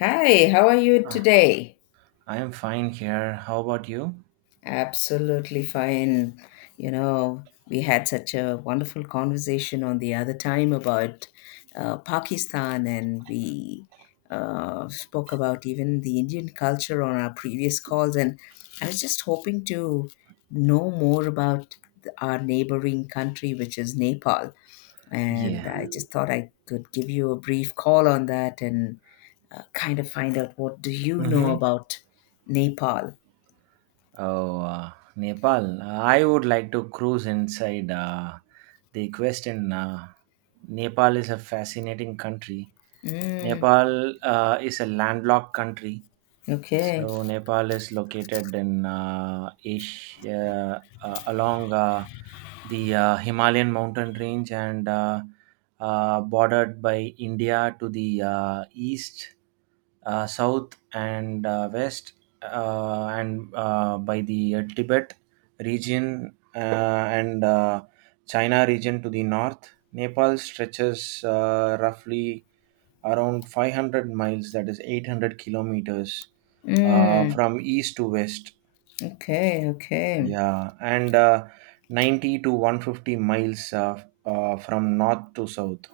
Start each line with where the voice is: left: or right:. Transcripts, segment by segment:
left: Hi, how are you
right: Uh,
left: today?
right: I am fine here. How about you?
left: Absolutely fine. You know, we had such a wonderful conversation on the other time about Pakistan, and we spoke about even the Indian culture on our previous calls. And I was just hoping to know more about our neighboring country, which is Nepal. And
right: Yeah.
left: I just thought I could give you a brief call on that and kind of find out what do you know
right: Mm-hmm.
left: about Nepal.
right: Oh, Nepal. I would like to cruise inside the question. Nepal is a fascinating country.
left: Mm,
right: Nepal is a landlocked country.
left: okay.
right: So, Nepal is located in Asia, along the Himalayan mountain range and bordered by India to the east, south, and west, and by the Tibet region, and China region to the north. Nepal stretches roughly around 500 miles, that is 800 kilometers,
left: Mm,
right: from east to west.
left: okay. Okay.
right: Yeah, and 90 to 150 miles from north to south.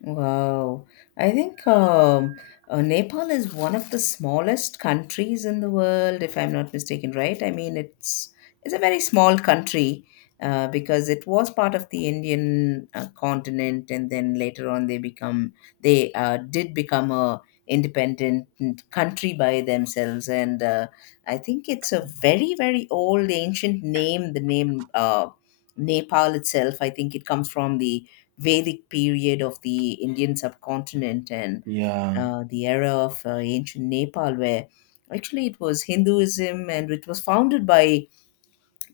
left: Wow. I think Nepal is one of the smallest countries in the world, if I'm not mistaken, right? I mean, it's a very small country because it was part of the Indian continent, and then later on they did become a independent country by themselves, and I think it's a very very old ancient name. The name Nepal itself, I think it comes from the Vedic period of the Indian subcontinent and
right: Yeah.
left: the era of ancient Nepal, where actually it was Hinduism and it was founded by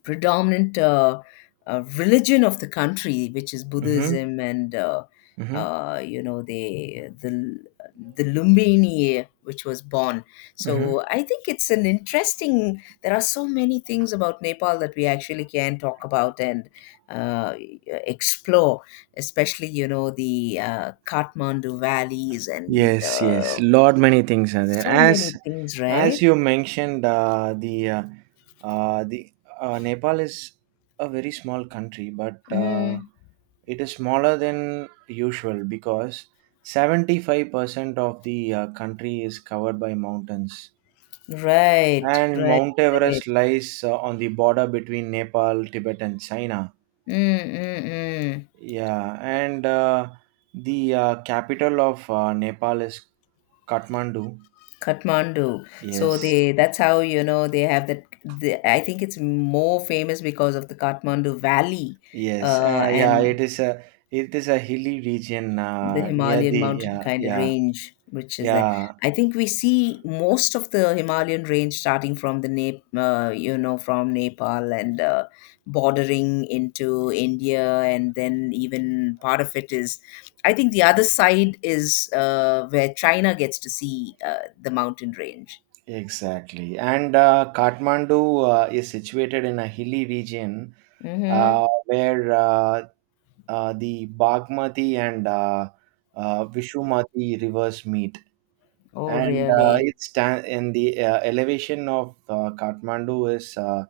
left: predominant religion of the country, which is
right: Mm-hmm.
left: Buddhism, and
right: Mm-hmm.
left: you know the Lumbini, which was born.
right: Mm-hmm.
left: So I think it's an interesting. There are so many things about Nepal that we actually can talk about and uh, explore, especially you know the Kathmandu valleys and
right: Yes, yes, lot many things are there.
left: so
right: As
left: many things,
right: as
left: right?
right: you mentioned, the Nepal is a very small country, but
left: Mm,
right: it is smaller than usual because 75% of the country is covered by mountains,
left: right,
right: and
left: right,
right: Mount
left: right.
right: Everest lies on the border between Nepal, Tibet, and China.
left: Mm, mm, mm.
right: Yeah, and the capital of Nepal is Kathmandu.
left: Kathmandu. So
right: Yes.
left: they that's how you know they have that the, I think it's more famous because of the Kathmandu Valley.
right: Yes, yeah,
left: And
right: it is a hilly region
left: the
right: near
left: Himalayan
right: the.
left: mountain
right: Yeah,
left: kind of
right: yeah,
left: range, which is there.
right: yeah,
left: I think we see most of the Himalayan range starting from the you know, from Nepal and bordering into India, and then even part of it is. I think the other side is where China gets to see the mountain range.
right: exactly. And Kathmandu is situated in a hilly region uh,
left: Mm-hmm.
right: where uh, uh, the Bagmati and Vishumati rivers meet.
left: Oh,
right: And uh,
left: really?
right: it's ta- and the elevation of Kathmandu is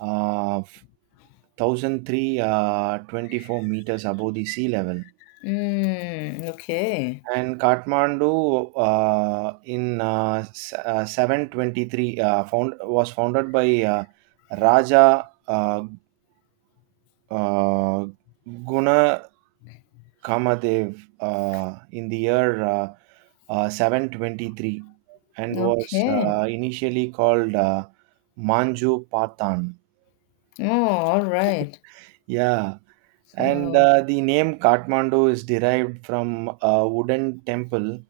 right: uh, 1003 24 meters above the sea level.
left: Mm, okay.
right: And Kathmandu, in 723 found was founded by uh, Raja uh, uh, Guna Kamadev in the year 723, and was
left: Okay.
right: initially called Manju Patan.
left: Oh, all right.
right: Yeah, and
left: So,
right: the name Kathmandu is derived from a wooden temple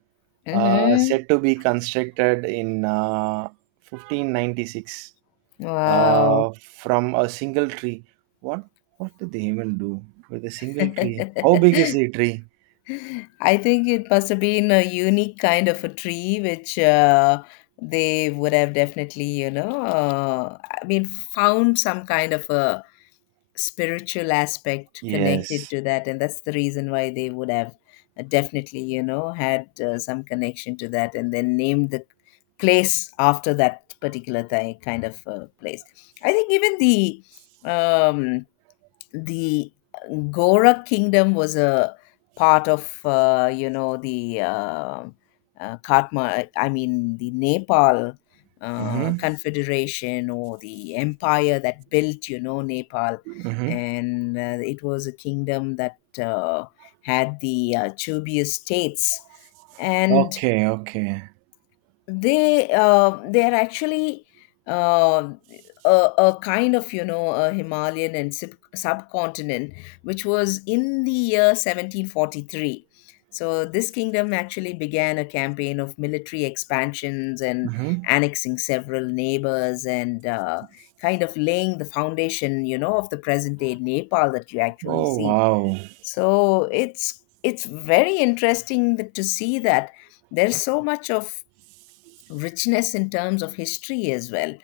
left: mm-hmm.
right: said to be constructed in 1596
left: Wow.
right: from a single tree. What what did they even do with a single tree? How big is the tree?
left: I think it must have been a unique kind of a tree, which they would have definitely, you know, I mean, found some kind of a spiritual aspect connected
right: Yes.
left: to that. And that's the reason why they would have definitely, you know, had some connection to that and then named the place after that particular kind of place. I think even the. Um, the Gora kingdom was a part of you know the Katma, I mean the Nepal
right: Mm-hmm.
left: Confederation or the empire that built you know Nepal,
right: Mm-hmm.
left: and it was a kingdom that had the Chuby states and
right: Okay. Okay.
left: they are actually uh, a, a kind of you know a Himalayan and subcontinent which was in the year 1743. So this kingdom actually began a campaign of military expansions and
right: Mm-hmm.
left: annexing several neighbors and kind of laying the foundation you know of the present day Nepal that you actually
right: Oh
left: see.
right: wow.
left: So it's very interesting that, to see that there's so much of richness in terms of history as well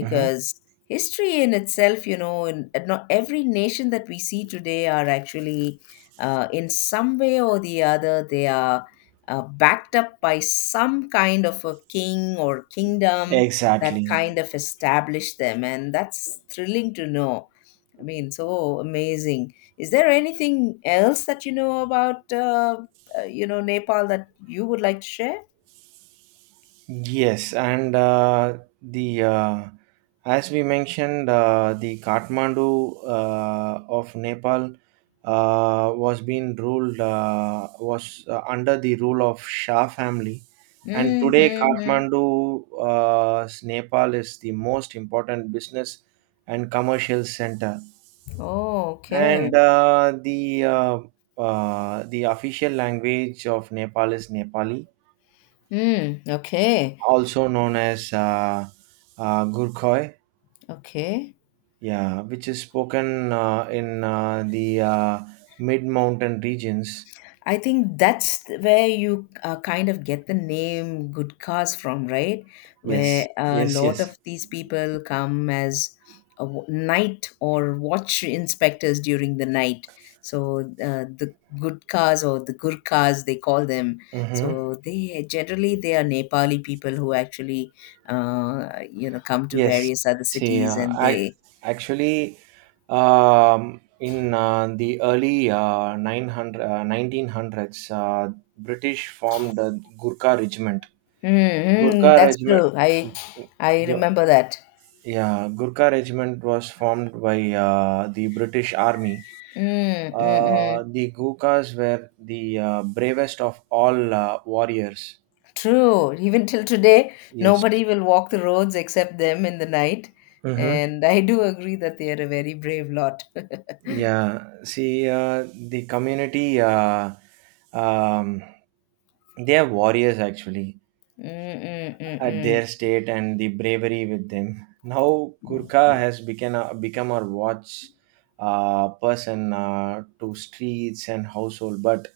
right: Mm-hmm.
left: history in itself you know in, not every nation that we see today are actually in some way or the other they are backed up by some kind of a king or kingdom that
right: Exactly.
left: kind of established them and that's thrilling to know. I mean, so amazing. Is there anything else that you know about you know Nepal that you would like to share?
right: Yes, and the as we mentioned, the Kathmandu of Nepal was under the rule of Shah family, and today
left: Mm-hmm.
right: Kathmandu, Nepal is the most important business and commercial center,
left: Oh, okay.
right: and the official language of Nepal is Nepali,
left: Mm, okay.
right: also known as Gurkhoy,
left: Okay.
right: yeah, which is spoken in the mid-mountain regions.
left: I think that's where you kind of get the name Good Cause from, right?
right: Yes,
left: Where a
right: yes,
left: lot
right: yes.
left: of these people come as a night or watch inspectors during the night. So the Good Cause or the Gurkhas, they call them.
right: Mm-hmm.
left: So they generally they are Nepali people who actually, you know, come to
right: Yes.
left: various other
right: See,
left: cities and
right: I
left: they
right: actually, in the early 900, 1900s, British formed a Gurkha Regiment.
left: Mm-hmm.
right: Gurkha
left: That's
right: Regiment,
left: true. I remember that.
right: yeah, Gurkha Regiment was formed by the British Army.
left: Mm-mm-mm.
right: The Gurkhas were the bravest of all warriors.
left: True. Even till today,
right: Yes.
left: nobody will walk the roads except them in the night.
right: Mm-hmm.
left: And I do agree that they are a very brave lot.
right: Yeah. See, the community, um, they are warriors actually. At
left: Mm-mm-mm-mm.
right: their state, and the bravery with them. Now Gurkha has become our watch person to streets and household, but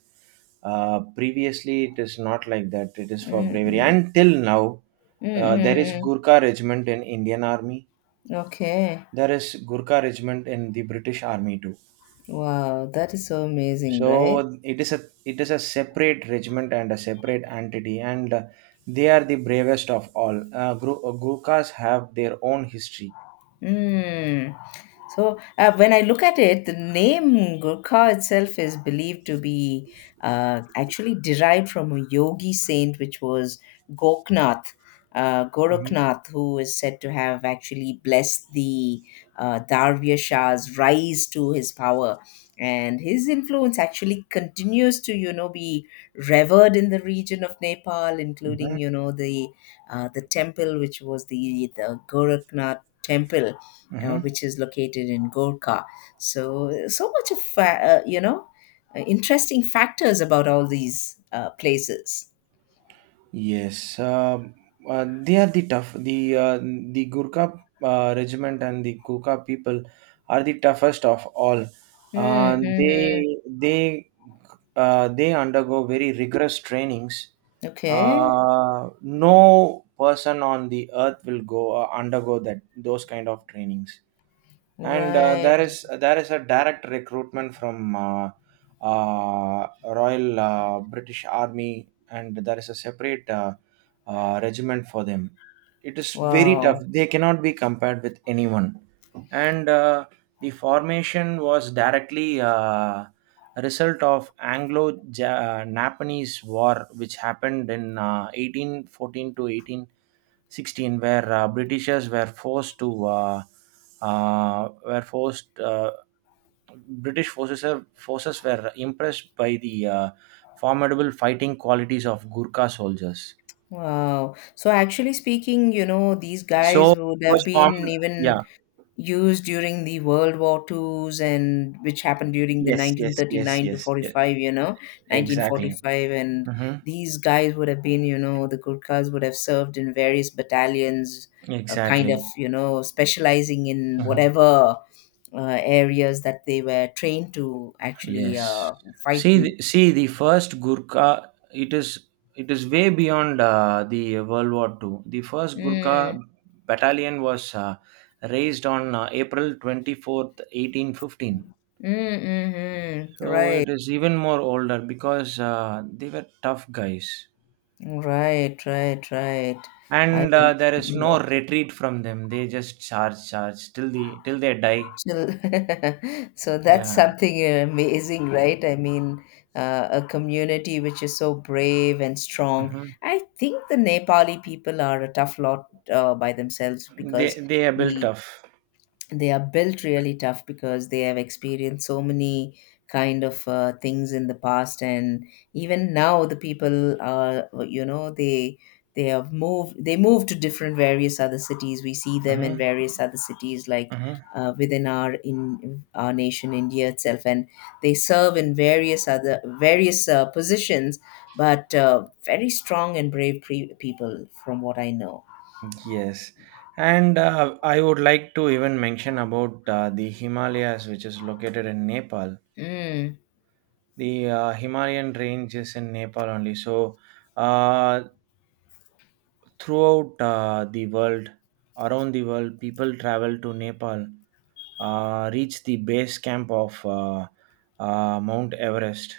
right: previously it is not like that. It is for bravery.
left: Mm-mm.
right: Until now, there is
left: Mm-mm.
right: Gurkha regiment in Indian Army.
left: Okay.
right: There is Gurkha regiment in the British Army too.
left: Wow, that is so amazing, right?
right: So it is a separate regiment and a separate entity, and they are the bravest of all. Gurkhas have their own history.
left: Mm. So when I look at it, the name Gurkha itself is believed to be actually derived from a yogi saint, which was Goknath,
right: Hmm.
left: Gorakhnath, who is said to have actually blessed the Darvya Shah's rise to his power. And his influence actually continues to, you know, be revered in the region of Nepal, including,
right: Hmm.
left: you know, the temple, which was the Gorakhnath temple
right: Hmm.
left: which is located in Gorka. So, so much of you know interesting factors about all these places.
right: Yes, they are the tough. The Gurkha regiment and the Gurkha people are the toughest of all. Uh,
left: Mm-hmm.
right: they they they undergo very rigorous trainings.
left: Okay.
right: No person on the earth will go undergo that those kind of trainings, and there
left: Right.
right: is there is a direct recruitment from Royal British Army, and there is a separate regiment for them. It is very tough.
left: Wow.
right: They cannot be compared with anyone. And the formation was directly a result of Anglo-Japanese War, which happened in 1814 to 1816, where Britishers were forced British forces are- forces were impressed by the formidable fighting qualities of Gurkha soldiers.
left: Wow. So actually speaking, you know, these
right: So
left: guys
right: it
left: would have
right: was
left: been
right: formed.
left: even
right: Yeah.
left: used during the World War Twos and which happened during the
right: Yes. Yes. Yes.
left: 1939 to
right: Yes, yeah,
left: 45, you know,
right: exactly.
left: 1945. And
right: Mm-hmm.
left: these guys would have been, you know, the Gurkhas would have served in various battalions, kind of,
right: Exactly.
left: you know, specializing in
right: Mhm.
left: whatever areas that they were trained to actually
right: Yes.
left: fight.
right: See,
left: In.
right: the- see, the first Gurkha, it is way beyond the World War II. The first
left: Mm,
right: Gurkha battalion was raised on April 24th, 1815.
left: mm, mm, mm.
right: So
left: Right,
right: it is even more older because they were tough guys,
left: right, right, right. I
right: and there is
left: understand.
right: no retreat from them. They just charge, charge till they die.
left: So, so that's
right: Yeah.
left: something amazing, right? I mean, a community which is so brave and strong.
right: Hmm.
left: I think the Nepali people are a tough lot by themselves
right: They
left: because
right: they are built
left: we
right: tough.
left: they are built really tough because they have experienced so many kind of things in the past and even now the people are you know they have moved they move to different various other cities we see them in
right: Hmm.
left: various other cities like
right: Hmm.
left: within our in our nation India itself and they serve in various other various positions but very strong and brave people from what I know.
right: Yes, and I would like to even mention about the Himalayas, which is located in Nepal.
left: Mm,
right: The Himalayan range is in Nepal only. So, uh, throughout uh, the world, around the world, people travel to Nepal, reach the base camp of Mount Everest.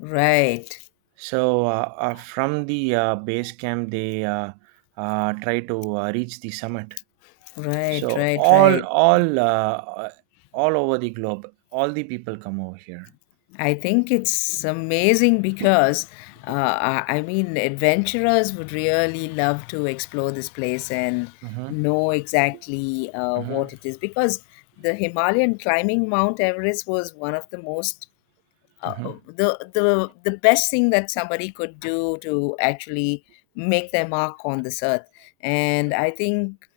left: right,
right: So, from the base camp, they try to reach the summit.
left: right,
right: So
left: right, right.
right: all over the globe, all the people come over here.
left: I think it's amazing because, I mean, adventurers would really love to explore this place and
right: Hmm.
left: know exactly what
right: Hmm.
left: it is. Because the Himalayan climbing Mount Everest was one of the most, uh,
right: Hmm.
left: the best thing that somebody could do to actually make their mark on this earth. And I think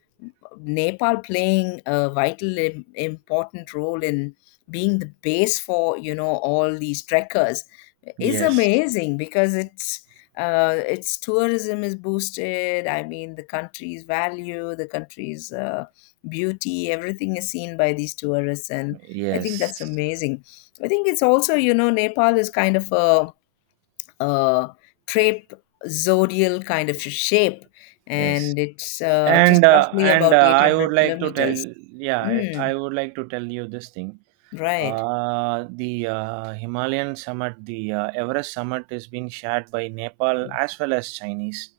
left: Nepal playing a vital important role in being the base for you know all these trekkers is
right: Yes,
left: amazing because it's its tourism is boosted. I mean, the country's value, the country's beauty, everything is seen by these tourists, and I think that's
right: yes,
left: amazing. I think it's also you know Nepal is kind of a uh, trapezoidal kind of shape,
right: yes.
left: and it's
right: And
left: just
right: uh,
left: roughly
right: and
left: about
right: uh, I would
left: 800
right: like to tell,
left: kilometers.
right: yeah, I,
left: Mm,
right: I would like to tell you this thing.
left: right.
right: The Himalayan summit, the Everest summit, is being shared by Nepal as well as Chinese.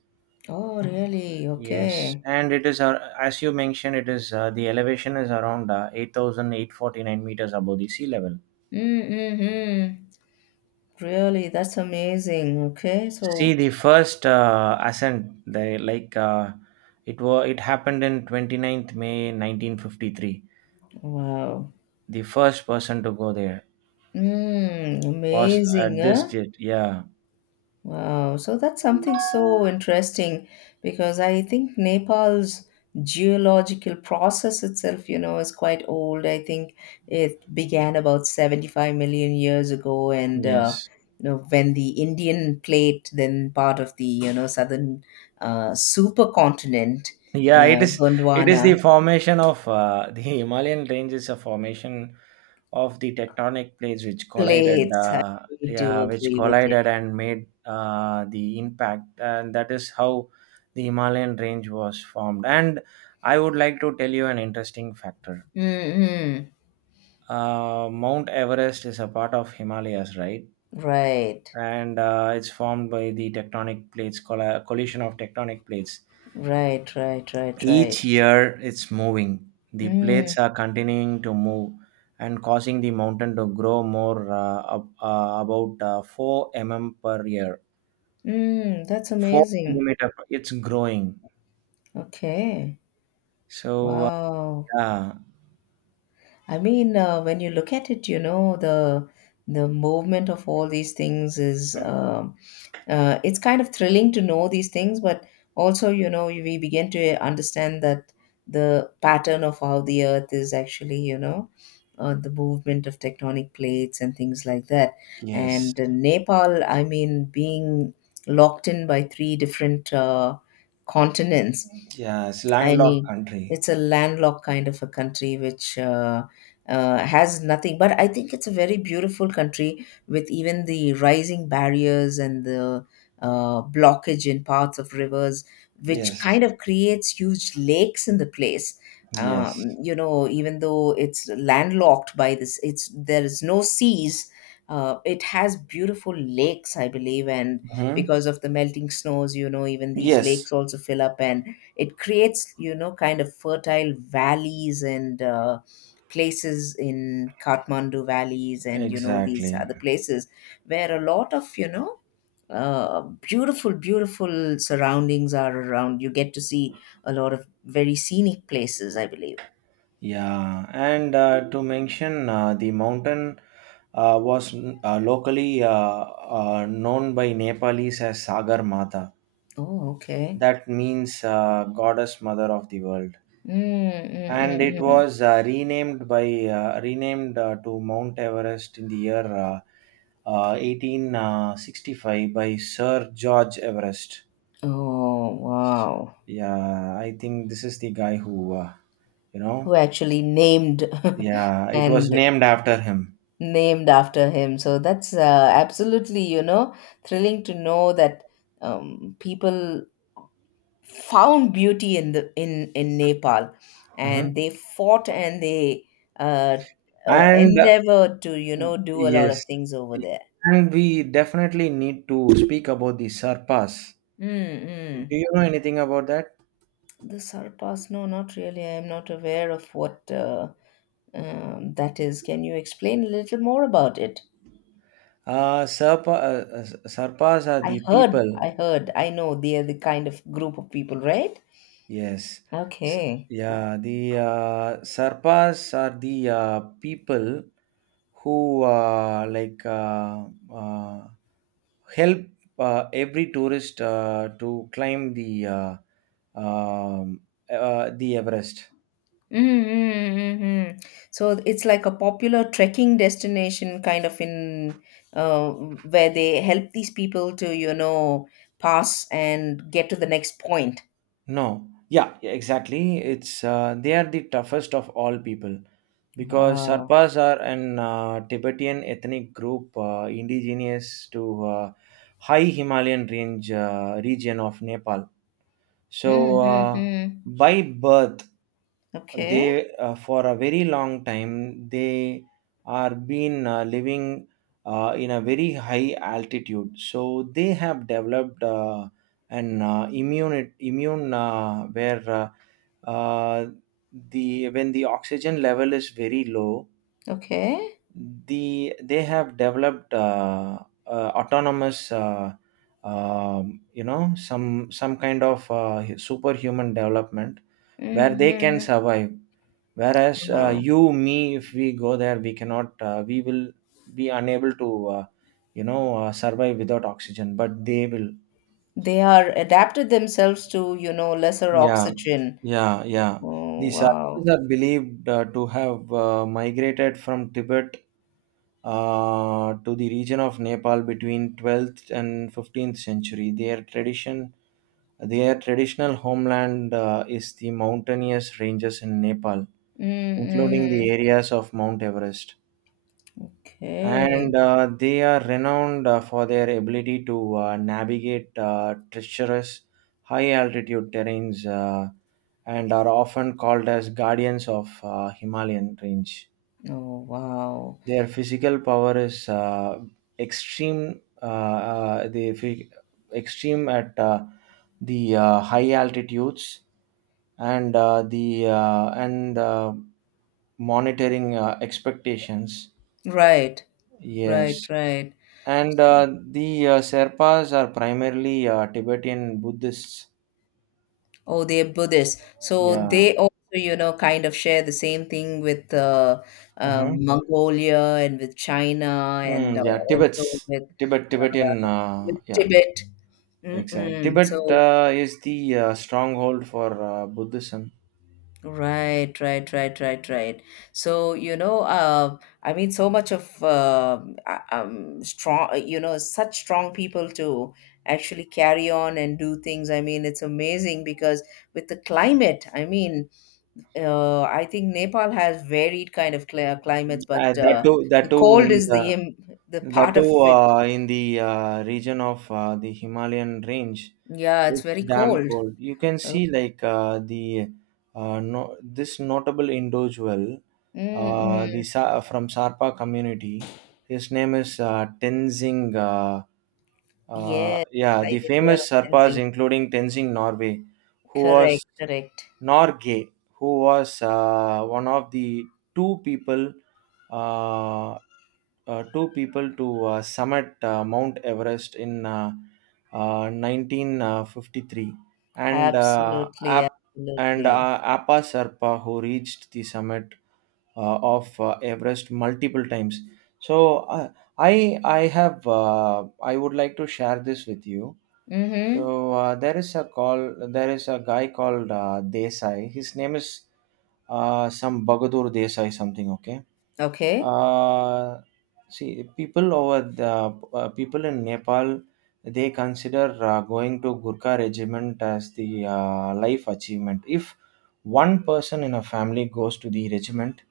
left: Oh, really?
right: Yes,
left: Okay.
right: and it is as you mentioned, it is the elevation is around eight thousand eight forty nine meters above the sea level.
left: Mm-hmm. Really, that's amazing. Okay, so
right: See, the first ascent, they like it was it happened in twenty ninth May 1953.
left: wow.
right: The first person to go there
left: Mm,
right: was
left: amazing,
right: at this
left: huh?
right: date. Yeah.
left: Wow, so that's something so interesting because I think Nepal's geological process itself, you know, is quite old. I think it began about 75 million years ago, and
right: Yes.
left: you know, when the Indian plate, then part of the you know southern supercontinent,
right: Yeah, it is. It is the
left: Gondwana
right: formation of The Himalayan range is a formation of the tectonic plates which collided,
left: plates. I
right: Uh,
left: do
right: yeah, which
left: agree with you.
right: collided and made the impact, and that is how the Himalayan range was formed. And I would like to tell you an interesting factor.
left: Mm-hmm.
right: Mount Everest is a part of Himalayas, right?
left: Right,
right: And it's formed by the tectonic plates collision of tectonic plates.
left: right, right, right, right.
right: Each year it's moving. The
left: Mm.
right: plates are continuing to move and causing the mountain to grow more, about 4 mm per year.
left: Mm, that's
right: 4
left: amazing.
right: millimeter, it's growing.
left: Okay.
right: So,
left: Wow.
right: yeah,
left: I mean, when you look at it, you know, the movement of all these things is it's kind of thrilling to know these things, but also, you know, we begin to understand that the pattern of how the earth is actually, you know, the movement of tectonic plates and things like that.
right: yes,
left: And Nepal, I mean, being locked in by three different continents.
right: yeah, it's
left: I
right: landlocked
left: mean,
right: country.
left: it's a landlocked kind of a country which has nothing. But I think it's a very beautiful country with even the rising barriers and the blockage in parts of rivers, which
right: Yes,
left: kind of creates huge lakes in the place.
right: yes.
left: You know, even though it's landlocked by this, it's there is no seas. It has beautiful lakes, I believe, and
right: Hmm.
left: because of the melting snows, you know, even these lakes
right: Yes,
left: also fill up and it creates, you know, kind of fertile valleys and places in Kathmandu valleys and, you know, these
right: exactly.
left: other places where a lot of, you know, beautiful, beautiful surroundings are around. You get to see a lot of very scenic places, I believe.
right: Yeah, and to mention the mountain was locally known by Nepalese as Sagar Mata.
left: Oh, okay.
right: That means goddess mother of the world.
left: Mm, mm,
right: And
left: mm,
right: it
left: mm.
right: was renamed to Mount Everest in the year 1865 by Sir George Everest.
left: Oh, wow.
right: Yeah, I think this is the guy who. You know,
left: Who actually named
right: yeah, it was
left: and
right: named after him.
left: named after him. So that's absolutely, you know, thrilling to know that people found beauty in the in Nepal, and
right: Mhm.
left: they fought and they uh,
right: And
left: endeavored to, you know, do a lot of
right: Yes.
left: things over there.
right: And we definitely need to speak about the Sarpas.
left: Mm-mm.
right: Do you know anything about that?
left: The Sarpas, no, not really. I am not aware of what that is. Can you explain a little more about it?
right: Sarpas are
left: I
right: the
left: heard,
right: people.
left: I heard, I know they are the kind of group of people, right?
right: Yes. S-
left: Okay.
right: yeah, the Sarpas are the people who uh, help every tourist to climb um, the Everest.
left: Mm, Hmm. Mm, mm. So it's like a popular trekking destination kind of in uh, where they help these people to, you know, pass and get to the next point.
right: No, yeah, yeah, exactly. It's They are the toughest of all people because
left: Wow.
right: Sarpas are an Tibetan ethnic group indigenous to high Himalayan range region of Nepal. So,
left: Mm-hmm.
right: by birth, they
left: Okay.
right: for a very long time they are been living in a very high altitude. So they have developed an immune where uh, the when the oxygen level is very low,
left: Okay.
right: they have developed autonomous, some kind of superhuman development where they can
left: Mm-hmm.
right: survive, whereas
left: Wow.
right: you, me, if we go there, we cannot we will be unable to, uh, survive without oxygen, but they will.
left: They are adapted themselves to, you know, lesser
right: Yeah,
left: oxygen.
right: yeah, yeah. The
left: Oh, wow.
right: Sarvas are believed to have migrated from Tibet to the region of Nepal between 12th and 15th century. Their traditional homeland is the mountainous ranges in Nepal, including the
left: Mm-hmm.
right: areas of Mount Everest.
left: Okay.
right: And they are renowned for their ability to navigate treacherous high altitude terrains, and are often called as guardians of Himalayan range.
left: Oh, wow.
right: Their physical power is extreme, uh, the phy- at the high altitudes, and monitoring expectations.
left: Right. Right.
right: Yes.
left: Right.
right: And
left: So
right: the Sherpas are primarily Tibetan Buddhists.
left: oh, they're Buddhists. So
right: Yeah.
left: they also, you know, kind of share the same thing with
right: Hmm.
left: Mongolia and with China
right: Mm.
left: and
right: yeah tibets
left: also
right: tibet Tibetan,
left: with
right: yeah.
left: Tibet.
right: Exactly.
left: Mm-mm.
right: Tibet
left: So,
right: is the stronghold for Buddhism.
left: right, right, right, right, right. So, you know, I mean, so much of strong, you know, such strong people to actually carry on and do things. I mean, it's amazing because with the climate, I mean, I think Nepal has varied kind of climates, but
right: That
left: the
right: too
left: cold
right: in
left: is the
right: the
left: im the
right: that
left: part of
right: too
left: it.
right: in the region of the Himalayan range.
left: Yeah, it's
right: It's
left: very
right: damn
left: cold.
right: cold. You can
left: Oh.
right: see like the no, this notable individual,
left: Mm-mm.
right: From Sarpa community. His name is Tenzing. Uh, uh,
left: Yes,
right: yeah,
left: I
right: the
left: did hear
right: famous
left: of
right: Sarpas,
left: Tenzing.
right: including Tenzing Norway, who
left: Correct,
right: was
left: correct.
right: Norgay, who was one of the uh, two people to summit Mount Everest in 1953, and
left: Absolutely, absolutely.
right: Appa Sarpa, who reached the summit of Everest multiple times. So uh, I would like to share this with you.
left: Mm-hmm.
right: So there is a call. There is a guy called Desai. His name is some Bagadur Desai something. Okay
left: Okay,
right: uh, see people in Nepal, they consider going to Gurkha regiment as the life achievement. If one person in a family goes to the regiment,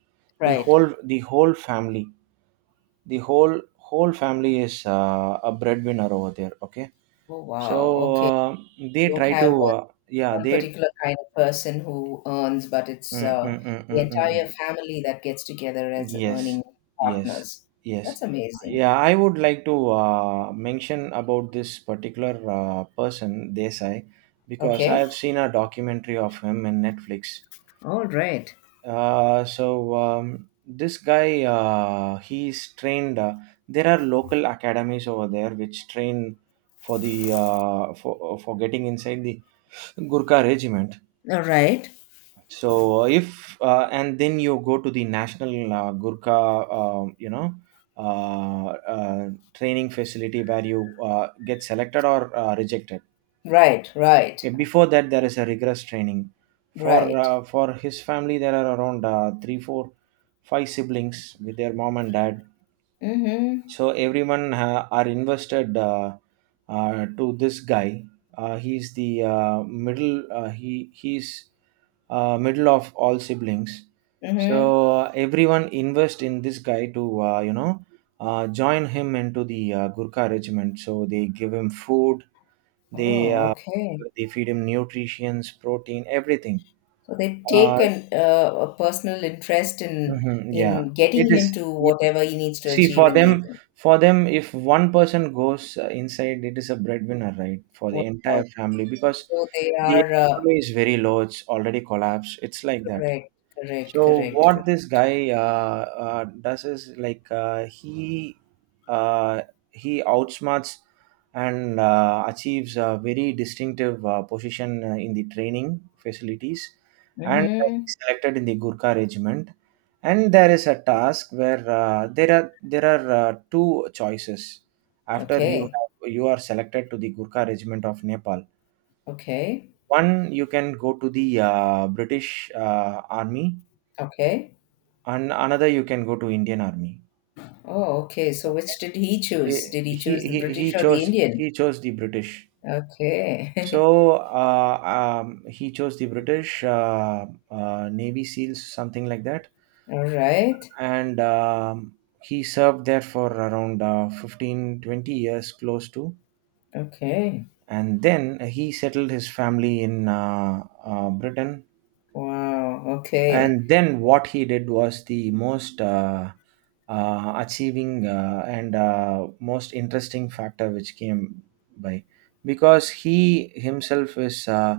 left: right.
right: the whole family the whole whole family is a breadwinner over there. Okay,
left: Oh,
right: so
left: wow. Okay.
right: uh,
left: You
right: they
left: don't
right: try to,
left: have one,
right: yeah,
left: one
right: they.
left: particular kind of person who earns, but it's
right: Mm, mm, mm,
left: the
right: mm, mm.
left: entire family that gets together as
right: Yes,
left: earning
right: yes,
left: partners.
right: yes.
left: That's amazing.
right: Yeah, I would like to mention about this particular person, Desai, because I
left: Okay.
right: have seen a documentary of him in Netflix.
left: All right.
right: So this guy, he's trained. There are local academies over there which train for getting inside the Gurkha regiment.
left: All right.
right: So if and then you go to the national Gurkha uh, training facility where you get selected or rejected.
left: Right. Right.
right: Okay, before that there is a rigorous training for
left: Right.
right: uh, for his family. There are around three four five siblings with their mom and dad,
left: Mm-hmm.
right: so everyone are invested, to this guy. He's the middle, he's middle of all siblings. So
left: Mm-hmm.
right: uh, everyone invest in this guy to join him into the Gurkha regiment. So they give him food, they
left: Oh,
right: uh,
left: okay.
right: they feed him nutrients, protein, everything.
left: So they
right: Uh,
left: take an, a personal interest
right: mhm. Yeah,
left: in
right: it
left: getting him
right: is.
left: to
right: Yeah.
left: whatever he needs to
right: See,
left: achieve
right: for
left: in the
right: them,
left: thing.
right: if one person goes inside, it is a breadwinner, right, for the
left: Wow.
right: entire family, because
left: So they
right: the
left: are
right: economy is very low. It's already collapsed. It's like that.
left: correct. Correct.
right: So
left: Correct.
right: what
left: Correct.
right: this guy does is like, uh, he outsmarts and achieves a very distinctive position in the training facilities, and
left: Mm-hmm.
right: he's selected in the Gurkha regiment. And there is a task where there are two choices after
left: Okay.
right: you are selected to the Gurkha regiment of Nepal.
left: Okay.
right: One, you can go to the British army,
left: Okay.
right: and another you can go to Indian Army.
left: Oh, okay. So which did he choose?
right: Eh,
left: Did he
right: He
left: choose the
right: he he
left: British or the
right: chose
left: Indian?
right: he chose the British.
left: Okay.
right: So he chose the British Navy SEALs, something like that,
left: All right.
right: and he served there for around 15-20 years, close to,
left: Okay.
right: and then he settled his family in Britain.
left: Wow, okay.
right: And then what he did was the most achieving and most interesting factor which came by, because he himself is uh,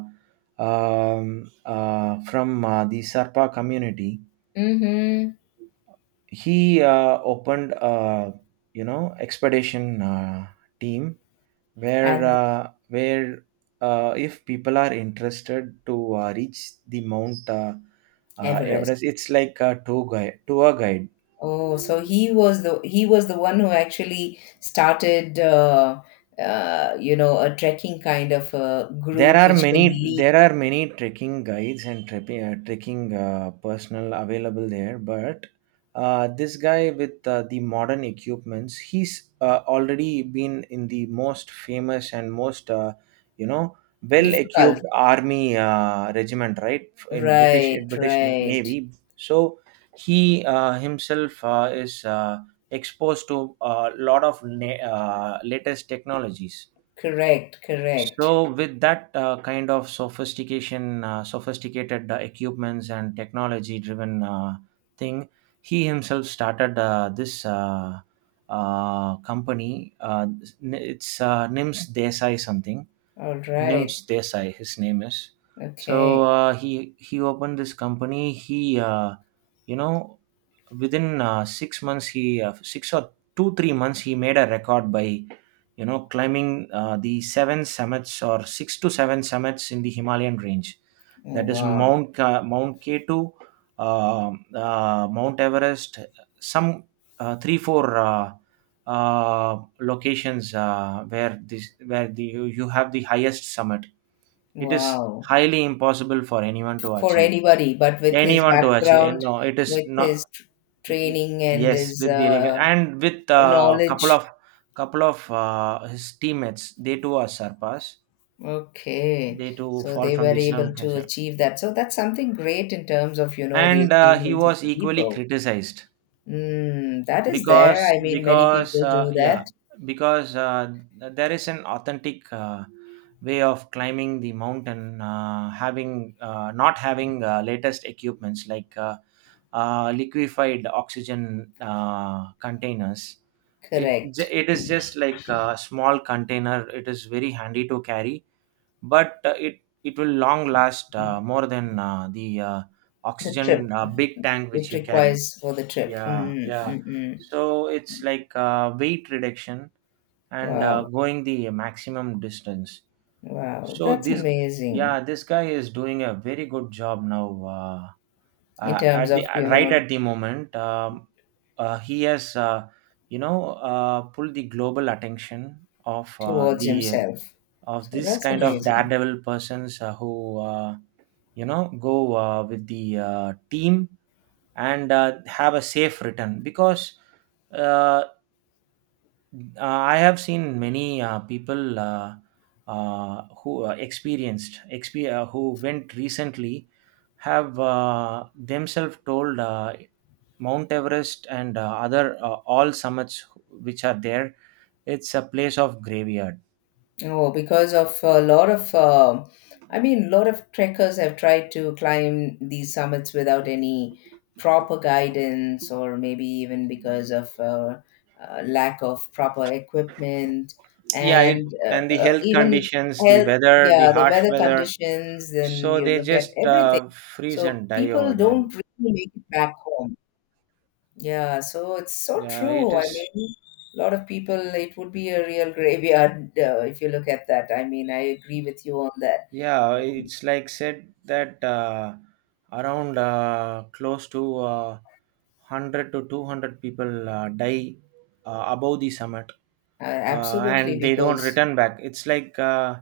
right: um, uh, from the Sarpa community.
left: Mm-hmm.
right: He opened a expedition team where
left: And
right: if people are interested to reach the Mount
left: Everest.
right: Everest, it's like a tour guide. Tour guide.
left: Oh, so he was the one who actually started you know, a trekking kind of a
right: There
left: group
right: are
left: which can
right: many
left: lead
right: there are many trekking guides and trekking personnel available there, but this guy with the modern equipments, he's already been in the most famous and most you know well
left: difficult.
right: equipped army regiment, right? In British
left: Right,
right: in British
left: right.
right: Navy, so he himself is exposed to a lot of latest technologies.
left: Correct, correct.
right: So with that kind of sophistication, sophisticated equipments and technology-driven thing, he himself started this company. It's Nims Desai something.
left: All right.
right: Nims Desai, his name is. So
left: Okay.
right: uh, he opened this company. He you know within 6 months he 6 or 2, 3 months he made a record by climbing the seven summits or six to seven summits in the Himalayan range,
left: Oh,
right: that is
left: wow.
right: Mount Mount k2, Mount Everest, some three four locations where this where you have the highest summit. It is
left: Wow.
right: highly impossible for anyone to
left: For
right: achieve,
left: anybody, but with his
right: and
left: background,
right: no it is
left: with
right: not.
left: his tr
right: Mm.
left: training and
right: Yes,
left: his
right: with the and with a couple
left: knowledge.
right: of couple of uh, his teammates, they too are surpassed.
left: Okay,
right: They too
left: so
right: fall
left: they
right: from
left: were
right: the
left: able
right: Islam.
left: to achieve that. So that's something great in terms of, you know, the
right: And he
left: achievements of
right: was
left: the
right: equally
left: people.
right: criticized,
left: Mm, that is there.
right: because
left: I mean, many
right: because
left: people
right: uh,
left: do
right: yeah
left: that.
right: because there is an authentic way of climbing the mountain, having, not having latest equipments like liquefied oxygen containers. it ju-
left: Correct.
right: it is just like a small container. It is very handy to carry, but it will long last more than the
left: The trip.
right: oxygen big tank which
left: It
right: you carry.
left: requires for the trip.
right: Yeah,
left: Mm,
right: yeah.
left: mm, mm.
right: So it's like weight reduction and
left: Wow.
right: going the maximum distance.
left: Wow.
right: So
left: That's amazing
right: yeah, this guy is doing a very good job now.
left: in terms
right: At the
left: of, you
right: Right
left: know,
right: at the moment, he has, pulled the global attention of
left: towards
right: the
left: himself.
right: of
left: So
right: this
left: that's
right: kind of
left: amazing.
right: daredevil persons, who, go with the team and have a safe return, because uh, I have seen many people who who went recently have themselves told. Mount Everest and other, all summits which are there, it's a place of graveyard.
left: Oh, because of a lot of, I mean, a lot of trekkers have tried to climb these summits without any proper guidance, or maybe even because of lack of proper equipment
right: Yeah,
left: and
right: and the health
left: even
right: conditions, the
left: health.
right: weather, the
left: Yeah, the
right: harsh
left: weather
right: weather.
left: conditions, then
right: So
left: you
right: they
left: look at
right: just
left: everything.
right: freeze
left: So
right: and die
left: people
right: over there.
left: don't really make it back home. Yeah, so it's so
right: Yeah, it
left: true. I
right: is.
left: mean, a lot of people, it would be a real graveyard if you look at that. I mean, I agree with you on that.
right: Yeah,
left: Um,
right: it's like said that around, close to, 100 to 200 people die above the summit,
left: absolutely,
right: and they don't
left: because
right: return back. It's like uh,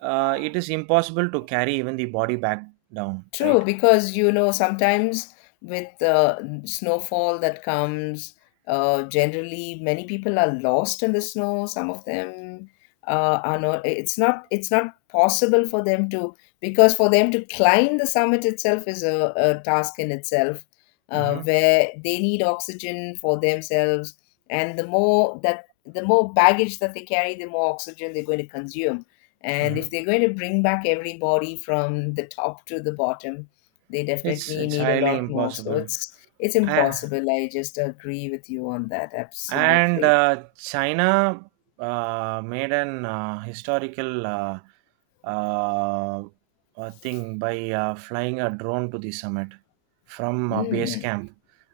right: uh, it is impossible to carry even the body back down,
left: true,
right: right?
left: because you know sometimes with snowfall that comes, generally many people are lost in the snow. Some of them are not. It's not. It's not possible for them to because for them to climb the summit itself is a task in itself,
right: Mm-hmm.
left: where they need oxygen for themselves, and the more baggage that they carry, the more oxygen they're going to consume and if
right: Mm-hmm.
left: they're going to bring back everybody from the top to the bottom, they
right: It's
left: definitely
right: it's
left: need a
right: highly
left: lot more. So
right: impossible.
left: it's
right: I,
left: impossible. I just agree with you on that.
right: and
left: Absolutely.
right: China made an historical uh, thing by flying a drone to the summit from base
left: Mm.
right: camp,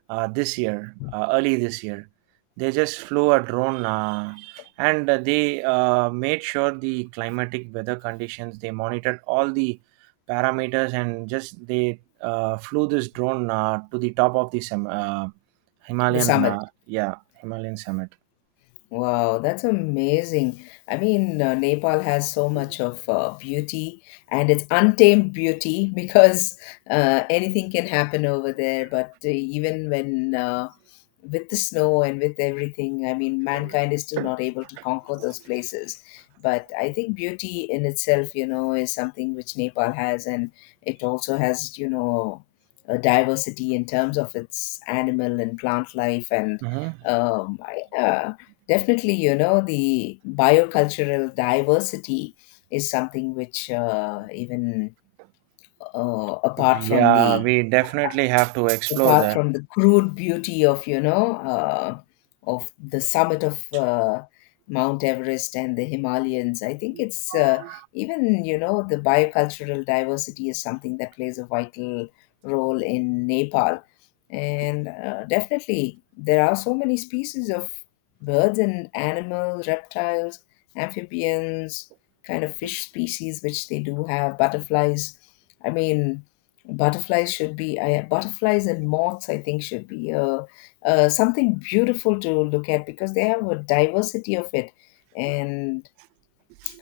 right: this year early this year. They just flew a drone, and they made sure the climatic weather conditions, they monitored all the parameters, and just they flew this drone to the top of the
left: The
right: Himalayan,
left: summit.
right: yeah. Himalayan summit.
left: Wow, that's amazing. I mean, Nepal has so much of beauty and it's untamed beauty because anything can happen over there. But even when with the snow and with everything, I mean, mankind is still not able to conquer those places. But I think beauty in itself, you know, is something which Nepal has, and it also has, you know, a diversity in terms of its animal and plant life and
right: Mhm.
left: um, I, uh, definitely, you know, the biocultural diversity is something which, even uh, apart from
right: Yeah,
left: the
right: we definitely have to explore
left: apart
right: that.
left: from the crude beauty of you know of the summit of Mount Everest and the Himalayans. I think it's even you know the biocultural diversity is something that plays a vital role in Nepal, and definitely there are so many species of birds and animals, reptiles, amphibians, kind of fish species which they do have, butterflies. I mean, butterflies should butterflies and moths. I think should be something beautiful to look at because they have a diversity of it, and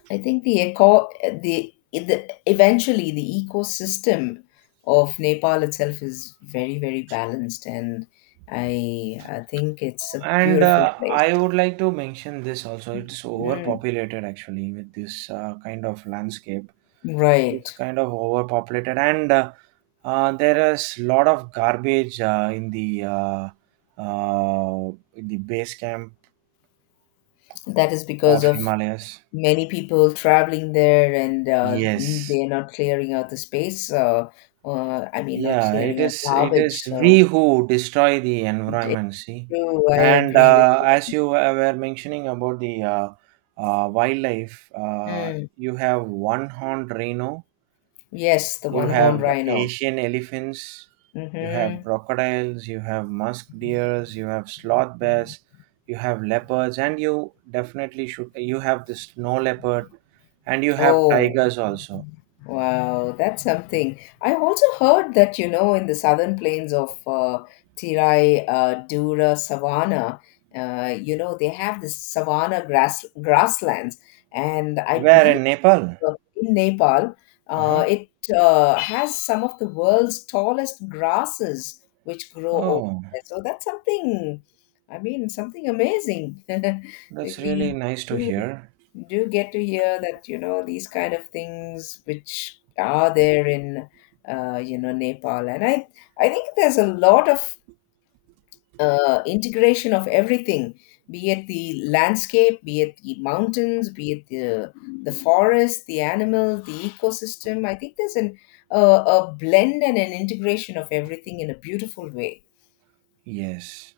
left: I think the eventually the ecosystem of Nepal itself is very very balanced, and I think it's a
right: And
left: beautiful
right: I
left: place.
right: would like to mention this also. It's
left: Mm,
right: overpopulated actually with this kind of landscape. It is
left: right.
right: kind of overpopulated, and there is lot of garbage in the base camp
left: That is because
right: of
left: of
right: Himalayas.
left: many people traveling there and
right: Yes.
left: they're not clearing out the space. I mean, not
right: Yeah, it
left: clearing out
right: is. It is
left: garbage.
right: we
left: So
right: who destroy the
left: it's
right: environment. See,
left: true. I
right: and
left: agree with.
right: as you were mentioning about the wildlife,
left: Mm.
right: you have one-horned rhino,
left: Yes, the
right: you
left: one horned
right: have
left: rhino.
right: Asian elephants, you have
left: Mm-hmm.
right: crocodiles, you have musk deers, you have sloth bears, you have leopards, and you definitely should. You have the snow leopard, and you have
left: Oh,
right: tigers also.
left: wow, that's something. I also heard that, you know, in the southern plains of Tirai, Dura, Savannah, you know, they have this savanna grass grasslands, and I
right: Where
left: believe
right: in Nepal?
left: in Nepal,
right: Uh huh.
left: it has some of the world's tallest grasses which grow over
right: Oh.
left: there. So that's something, I mean, something amazing.
right: That's really
left: We
right: nice to
left: do,
right: hear.
left: do get to hear that, you know, these kind of things which are there in, you know, Nepal. And I think there's a lot of integration of everything, be it the landscape, be it the mountains, be it the forest, the animal, the ecosystem. I think there's an uh, a blend and an integration of everything in a beautiful way.
right: Yes.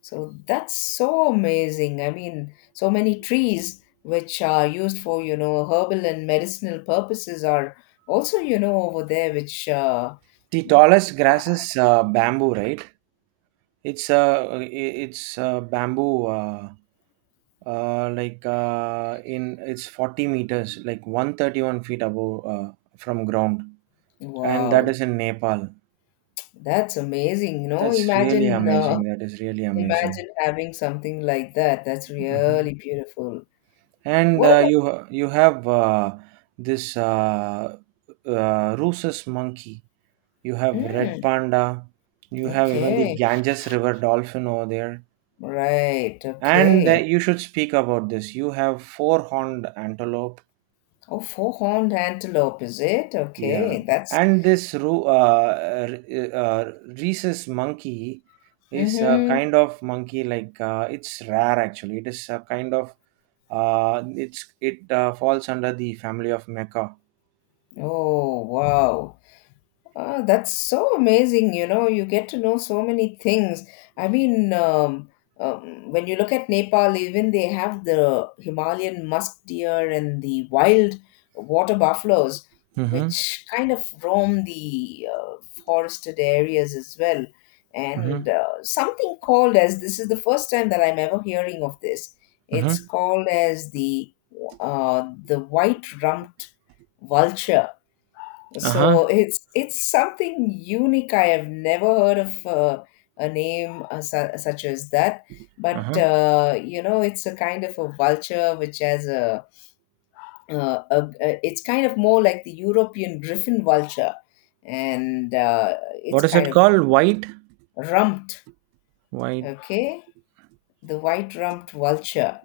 left: So that's so amazing. I mean, so many trees which are used for you know herbal and medicinal purposes are also you know over there which
right: The tallest grass
left: uh,
right: is bamboo, right? It's uh, i- it's bamboo, like, in it's 40 meters, like 131 feet above from ground. And that
left: wow,
right: is in Nepal.
left: that's amazing you know
right: That's really
left: imagine
right: amazing. That is really amazing.
left: imagine having something like that. That's
right: Hmm.
left: really beautiful.
right: And
left: What about?
right: you have this rhesus monkey. You have red
left: Mm,
right: panda, you have even the
left: okay.
right: Ganges River dolphin over there.
left: Right.
right: And
left: Okay.
right: you should speak about this. You have four horned antelope.
left: Oh, four-horned antelope, is it?
right: Yeah.
left: Okay. That's.
right: And this rhesus monkey is a
left: Mm-hmm.
right: kind of monkey, like, it's rare actually. It is a kind of. It falls under the family of Mecha.
left: Oh, wow. Ah, that's so amazing. You know, you get to know so many things. I mean, when you look at Nepal, even they have the Himalayan musk deer and the wild water buffaloes,
right: Mm-hmm.
left: which kind of roam the forested areas as well.
right: Mm-hmm.
left: And something called as this is the first time that I'm ever hearing of this. It's
right: Mm-hmm.
left: called as the white rumped vulture,
right: Uh-huh.
left: so it's something unique. I have never heard of a name such as that. But
right: Uh-huh.
left: you know, it's a kind of a vulture which has a it's kind of more like the European griffin vulture, and it's
right: What is
left: kind
right: it
left: of
right: called? White?
left: rumped.
right: White.
left: Okay, the white rumped vulture.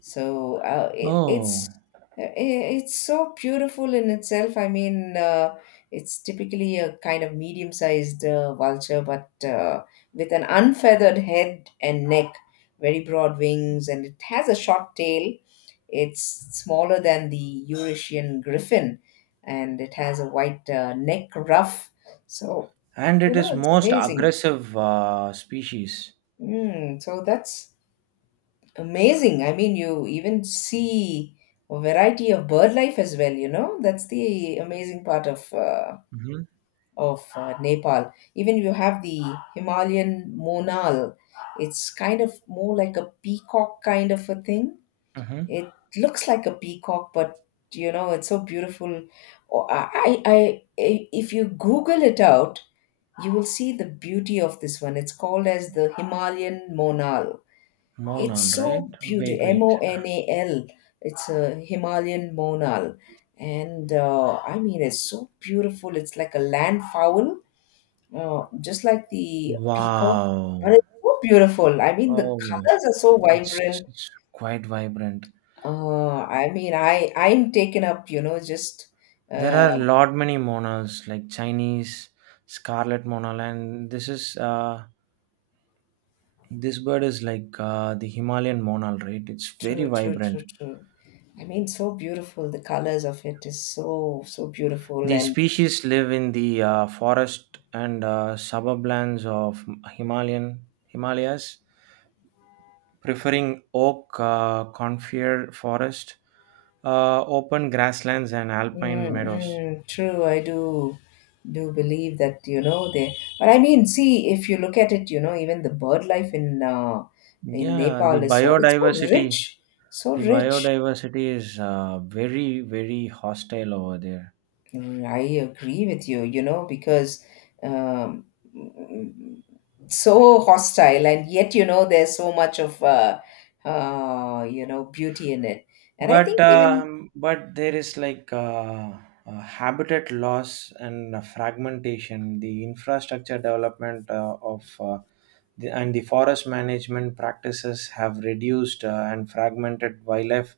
left: So it's
right: Oh.
left: i- it's so beautiful in itself. I mean, it's typically a kind of medium-sized vulture, but with an unfeathered head and neck, very broad wings, and it has a short tail. It's smaller than the Eurasian griffin, and it has a white neck ruff. So,
right: And
left: you
right: it
left: know,
right: is
left: it's
right: most
left: amazing.
right: aggressive species.
left: Mm, so that's amazing. I mean, you even see a variety of bird life as well, you know? That's the amazing part of
right: Mm-hmm.
left: Nepal. Even you have the Himalayan monal. It's kind of more like a peacock kind of a thing.
right: Mm-hmm.
left: It looks like a peacock, but you know, it's so beautiful. Oh, if you Google it out, you will see the beauty of this one. It's called as the Himalayan monal, it's
right: Monal, right?
left: so beautiful.
right: Wait,
left: M
right: wait.
left: O N A L. It's a Himalayan monal, and I mean it's so beautiful. It's like a land fowl, just like the peacock,
right: Wow.
left: but it's so beautiful. I mean the
right: Oh,
left: colors are so
right: it's,
left: vibrant.
right: it's quite vibrant.
left: I mean I'm taken up. You know, just
right: There
left: uh,
right: are a lot many monals like Chinese scarlet monal, and this bird is like, the Himalayan monal, right? It's very
left: true, true, true,
right: vibrant.
left: true. I mean, so beautiful. The colors of it is so so beautiful,
right: The
left: and
right: species live in the forest and suburb lands of Himalayan Himalayas, preferring oak, conifer forest, open grasslands, and alpine meadows.
left: mm-mm, true, I do do believe that, you know, they but I mean, see, if you look at it, you know, even the bird life in
right: Yeah, the
left: Nepal is so it's so rich,
right: biodiversity,
left: so rich.
right: is very, very hostile over there.
left: Mm, I agree with you, you know, because um, mm, so hostile, and yet, you know, there's so much of you know, beauty in it. And I
right: But
left: think even
right: um, but there is like habitat loss and fragmentation. The infrastructure development of and the forest management practices have reduced and fragmented wildlife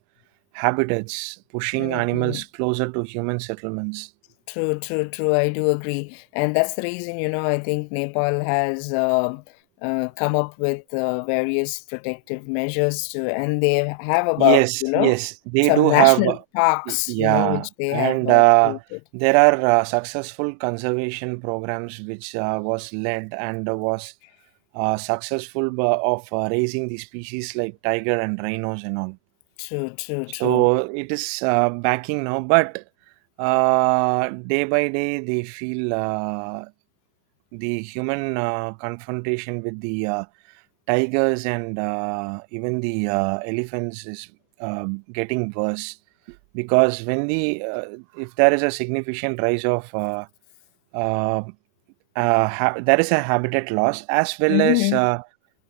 right: habitats, pushing animals
left: mm-mm.
right: closer to human settlements.
left: True, true, true. I do agree, and that's the reason you know I think Nepal has come up with various protective measures to, and they have about
right: Yes,
left: you know
right: yes, they
left: some
right: do have.
left: national parks you know
right: Yeah,
left: which they have
right: and
left: created.
right: there are successful conservation programs which was led and was successful, of raising the species like tiger and rhinos and all.
left: True, true, true.
right: So it is backing now, but day by day they feel the human confrontation with the tigers and even the elephants is uh, getting worse, because when the if there is a significant rise of uh, there is a habitat loss as well as,
left: Mm-hmm.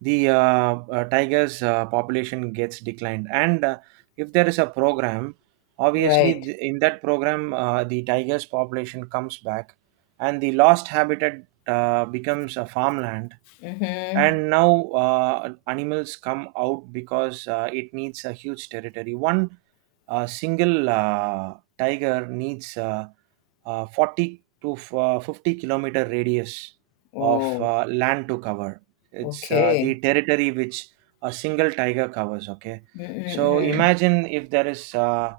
right: the tiger's population gets declined. And if there is a program, obviously
left: Right.
right: in that program the tiger's population comes back, and the lost habitat becomes a farmland.
left: Mm-hmm.
right: And now animals come out, because it needs a huge territory. One single tiger needs 40 to 50-kilometer radius of
left: Oh,
right: land to cover. It's
left: okay.
right: the territory which a single tiger covers. Okay, so
left: Mm-mm-mm.
right: imagine if there is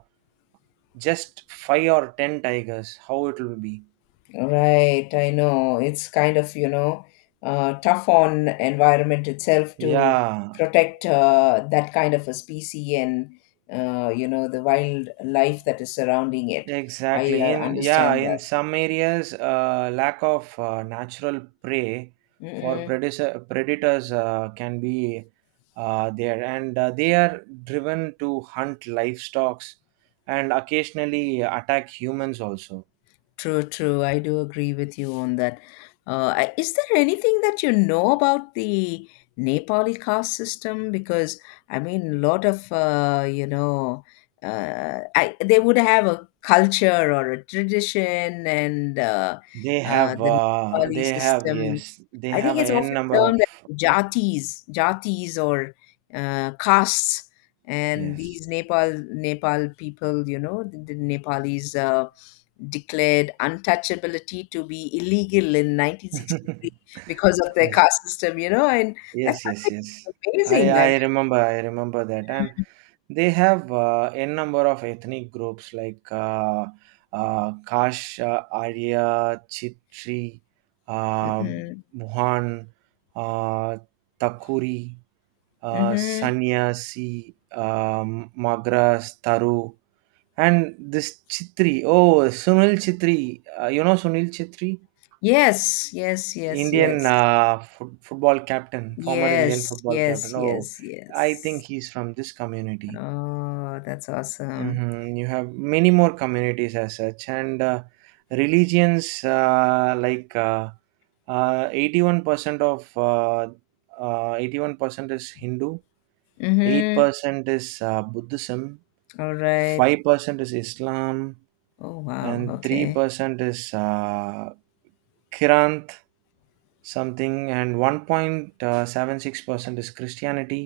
right: just five or ten tigers, how it will be.
left: Right, I know. It's kind of, you know, tough on environment itself to
right: Yeah.
left: protect that kind of a species and, you know, the wildlife that is surrounding it. I
right: Exactly. In Yeah,
left: understand
right: in
left: that.
right: some areas, lack of natural prey for
left: Mm-mm.
right: predators can be there, and they are driven to hunt livestock and occasionally attack humans also.
left: True, true. I do agree with you on that. Is there anything that you know about the Nepali caste system? Because I mean, a lot of you know, I they would have a culture or a tradition, and the Nepali
right: They have,
left: system.
right: yes, they
left: I think
right: have a
left: it's
right: n
left: often
right: number of.
left: termed as jatis, jatis or castes, and
right: Yes,
left: these Nepal people, you know, the Nepalese. Declared untouchability to be illegal in 1963 because of their
right: yes.
left: caste system, you know, and that's
right: Yes, yes, yes.
left: something
right: I
left: amazing.
right: I
left: I
right: remember I remember that, and they have n number of ethnic groups like Kash, Arya, Chitri,
left: mean,
right: uh,
left: mm-mm,
right: Mohan, uh, Takuri,
left: mm-hmm.
right: Sanyasi, Magras, Taru, and this Chitri. Oh, Sunil Chitri. You know Sunil Chitri?
left: Yes, yes, yes,
right: Indian
left: yes,
right: football captain, former Indian
left: yes,
right: football
left: yes,
right: captain. Oh,
left: yes,
right: I think
left: yes.
right: he's from this community.
left: Oh, that's awesome.
right: Hmm. You have many more communities as such, and religions, like 81% of, 81% is Hindu,
left: Mm-hmm.
right: 8% is Buddhism,
left: All right.
right: 5% is Islam,
left: Oh, wow.
right: and
left: Okay.
right: 3% is Kirant. Something. And 1.76% is Christianity.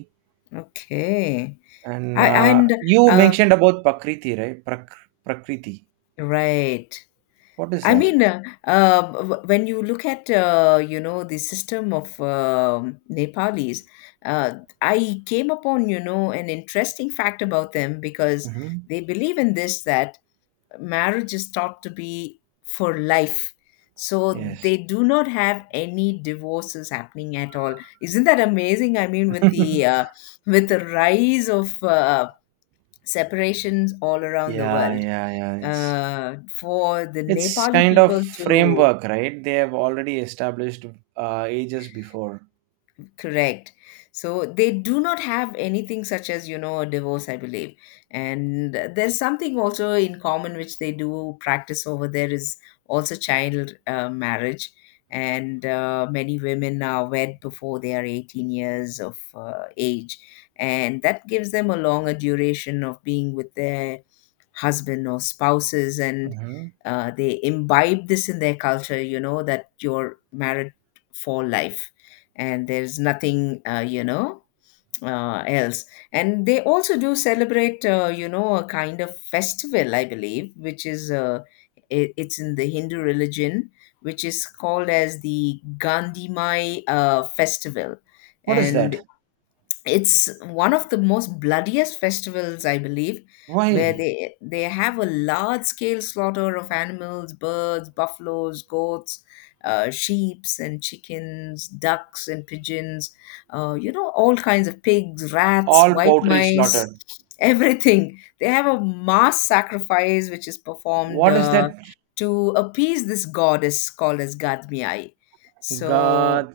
left: Okay.
right: And
left: I and
right: you
left: uh,
right: mentioned about Prakriti, right? Prakriti,
left: right.
right: what is
left: I
right: that?
left: mean, when you look at you know the system of Nepalis, uh, I came upon you know an interesting fact about them because
right: Hmm.
left: they believe in this that marriage is thought to be for life, so they
right: Yes,
left: do not have any divorces happening at all. Isn't that amazing? I mean, with the rise of separations all around the
right: yeah,
left: world
right: yeah, yeah,
left: for the
right: it's
left: Nepali
right: kind of
left: people to
right: framework, right? They have already established ages before.
left: correct. So they do not have anything such as, you know, a divorce, I believe. And there's something also in common which they do practice over there is also child marriage. And many women are wed before they are 18 years of age. And that gives them a longer duration of being with their husband or spouses. And
right: Hmm.
left: they imbibe this in their culture, you know, that you're married for life and there's nothing you know else, and they also do celebrate you know a kind of festival I believe which is it, it's in the Hindu religion which is called as the Gandhi festival,
right: What is
left: and
right: that?
left: it's one of the most bloodiest festivals I believe where
right: Why?
left: they have a large scale slaughter of animals, birds, buffaloes, goats, sheeps and chickens, ducks and pigeons, you know all kinds of pigs, rats,
right: All
left: white
right: poultry slaughtered.
left: mice, everything. They have a mass sacrifice which is performed
right: What is that?
left: to appease this goddess called as Gadmiai, so
right: God.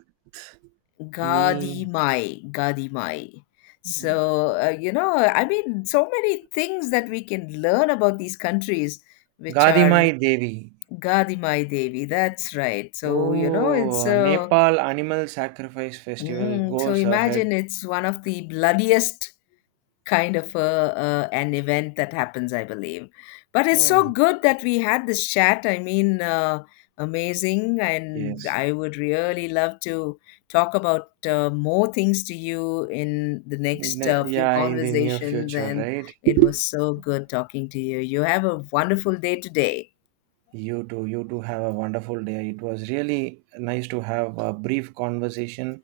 right: Me.
left: Gadimai, Gadimai. So, you know, I mean, so many things that we can learn about these countries, which are
right: Gadimai Devi.
left: Gadimai Devi. That's right. So, you know, it's
right: Oh,
left: a.
right: Nepal Animal Sacrifice Festival
left: Mm, so
right: goes ahead.
left: imagine it's one of the bloodiest kind of an event that happens, I believe. But it's so
right: Oh,
left: good that we had this chat. I mean, amazing. And
right: yes.
left: I would really love to talk about more things to you in the next few
right: Yeah, in the near
left: conversations.
right: future,
left: And
right: right?
left: it was so good talking to you. You have a wonderful day today.
right: You too. You too have a wonderful day. It was really nice to have a brief conversation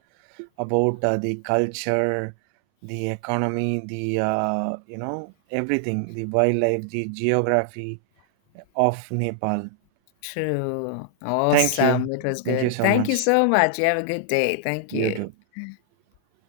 right: about the culture, the economy, everything, the wildlife, the geography of Nepal.
left: True.
right: Thank you.
left: Awesome. It was
right: Thank you
left: good.
right: so
left: Thank you
right: much.
left: so much. You have a good day. Thank
right: You
left: you.
right: too.